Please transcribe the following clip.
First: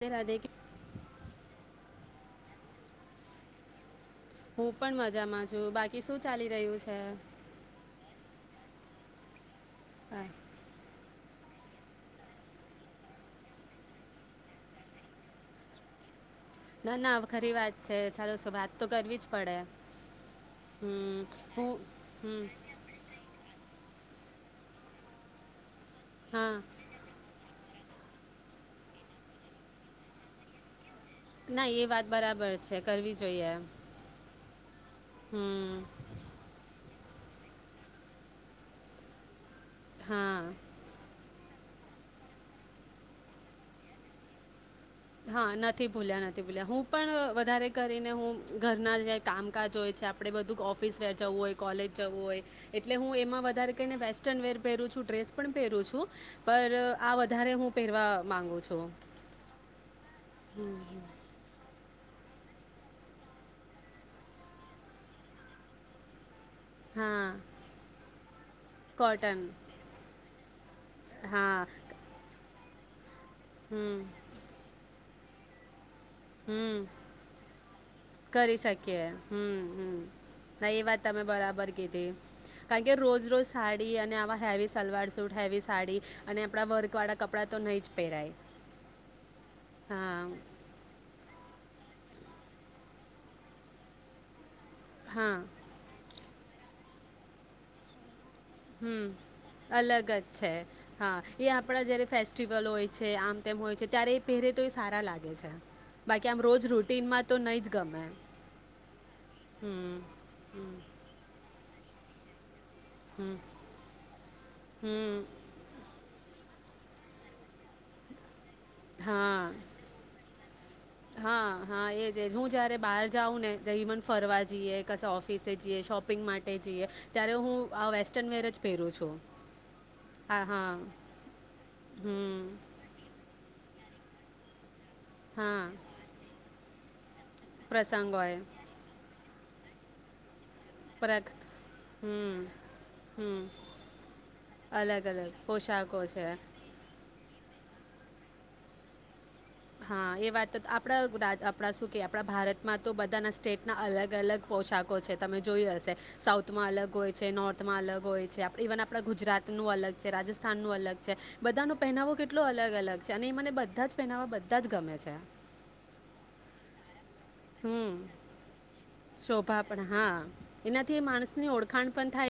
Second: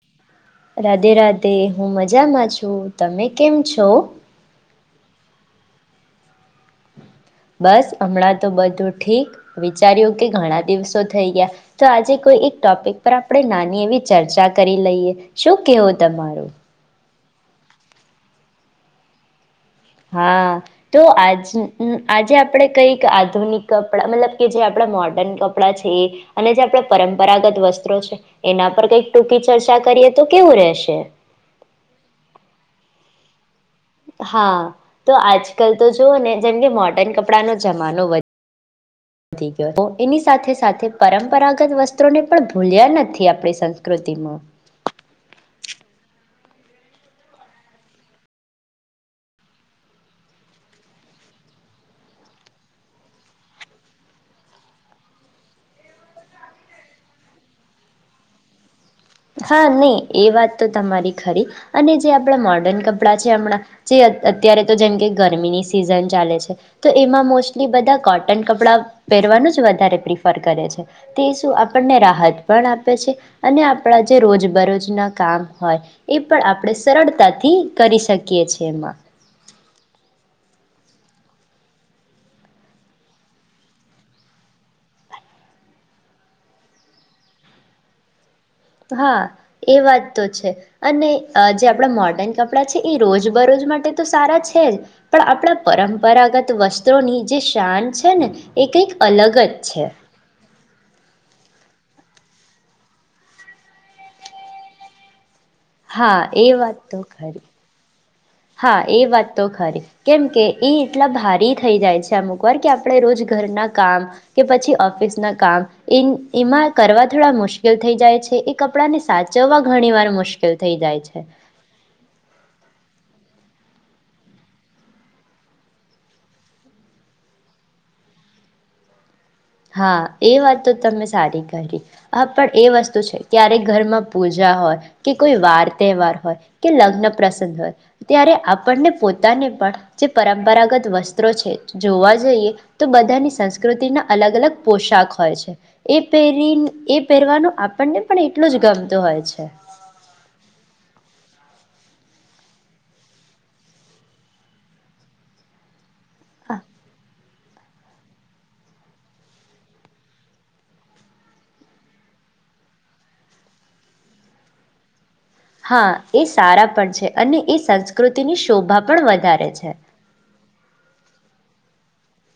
રાધે રાધે રાધે રાધે હું મજ મજામાં છું તમે કેમ છો. હું પણ મજામાં છું બાકી શું ચાલી રહ્યું છે. બસ હમણાં તો બધું ઠીક. વિચાર્યું હા. કે ઘણા દિવસ. થઈ ગયા તો આજે કોઈ એક ટોપિક પર આપણે નાની એવી ચર્ચા કરી લઈએ શું કેવું તમારું. ના ના ખરી વાત છે ચાલો વાત તો કરવી જ પડે. હા તો હમ આજ હું આજે હમ આપણે કઈક આધુનિક. કપડા મતલબ કે જે આપડા મોર્ડર્ન કપડાં છે. તે અને હા જે આપણેે પરંપરાગત વસ્તુ તે એના પર કઈક ટૂંકી ચર્ચા કરીએ તો કેવું રહેશે. ના એ વાત બરાબર છે કરવી જોઈએ એમ હા. તો આજકાલ તો જોઓ ને જેમ કે મોડર્ન કપડાંનો જમાનો વધ નથી તો એની સાથે હા સાથે પરમ પરંપરાગત વસ્ત્રો ને પણ ભૂલ્યા નથી આપણી સંસ્કૃતિમાં હા નથી ભૂલ્યા નથી ભૂલ્યા હું પણ વધારે કરીને હું ઘરના જે કામકાજ હોય છે આપણે બધું ઓફિસ વર જવું હોય કોલેજ જવું હોય એટલે હું એમાં વધારે કહીને વેસ્ટર્ન વેર પહેરું છું ડ્રેસ પણ પહેરું છું પર આ વધારે હું પહેરવા માગું છું હા નહી એ વાત તો તમારી ખરી અને જે આપણા મોર્ડર્ન કપડાં છે હમણાં જે અત્યારે તો જેમ કે ગરમીની સિઝન ચાલે છે. તો એમાં હા મોસ્ટલી બધા કોટન કપડાં કોટન પહેરવાનું જ વધારે પ્રિફર કરે છે તે શું હા આપણને રાહત પણ આપે છે અને હમ આપડા જે રોજ બરોજ ના કામ હોય એ પણ આપણે હમ સરળતાથી કરી શકીએ કરી છીએ એમાં શકીએ હમ હ હ હ એ વાત તમે બરાબર કીધી કારણ કે રોજ રોજ સાડી અને આવા heavy salwar suit heavy sari અને આપણાં વર્કવાળા કપડાં તો નહીં જ પહેરાય હા એ વાત હા તો છે અને જે આપણા મોર્ડર્ન કપડાં છે એ રોજ બરોજ માટે તો સારા છે પણ હા આપણા પરંપરાગત વસ્ત્રોની જે શાન છે ને એ કંઈક અલગ જ હમ છે અલગ જ છે હા એ આપડા જારે ફેસ્ટિવલ હોય છે આમ તેમ હોય છે ત્યારે એ પહેરે તો એ સારા લાગે છે હા બાકી આમ એ રોજ વાત રૂટીનમાં તો ખરી નહી જ ગમે હા એ વાત તો ખરી હમ કેમ કે એ એટલા ભારી થઈ જાય છે અમુકોર ક્યા આપણે રોજ હમ ઘરના કામ કે પછી ઓફિસ હમ ના કામ એમાં કરવા થોડા મુશ્કેલ થઈ જાય છે એક કપડા ને હા સાચવવા ઘણી વાર મુશ્કેલ થઈ જાય છે. હા હા એ જ એ જ હું જ્યારે બહાર જાઉં ને જે ઇમન ફરવા જઈએ કશે ઓફિસે જઈએ શોપિંગ માટે જઈએ ત્યારે હું આ વેસ્ટર્ન વર જ પહેરું છું. હા એ વાત તો તમે સારી કરી [unintelligible] હમ પણ એ વસ્તુ છે ક્યારેક ઘરમાં પૂજા હોય કે કોઈ હા વાર તહેવાર હોય કે લગ પ્રસ હોય પ્રસંગ ત્યારે હોય આપણને પો પોતાને પણ જે પરપરા પરંપરાગત પ્રક વસ્ત્રો છે જોવા હમ જઈએ તો બધાની હમ સંસ્કૃતિના અલગ અલગ પોશાક અલગ હોય છે પોશાકો એ છે પેરી એ પહેરવાનું આપણને પણ એટલું જ ગમતું હોય છે હા એ વાત તો આપણા આપણા શું કે આપણા ભારતમાં તો બધાના સ્ટેટના અલગ અલગ પોશાકો છે તમે જોઈ હશે સાઉથમાં અલગ હોય છે નોર્થમાં અલગ હોય છે ઇવન આપણા ગુજરાતનું અલગ નું અલગ છે રાજસ્થાનનું અલગ છે બધાનો પહેનાવો કેટલો અલગ અલગ છે અને એ મને બધા જ પહેનાવવા બધા બધાજ ગમે છે હા એ સારા પણ છે અને એ હમ સંસ્કૃતિ ની શોભા પણ વધારે શોભા છે પણ હા એનાથી એ માણસની ઓળખાણ પણ થાય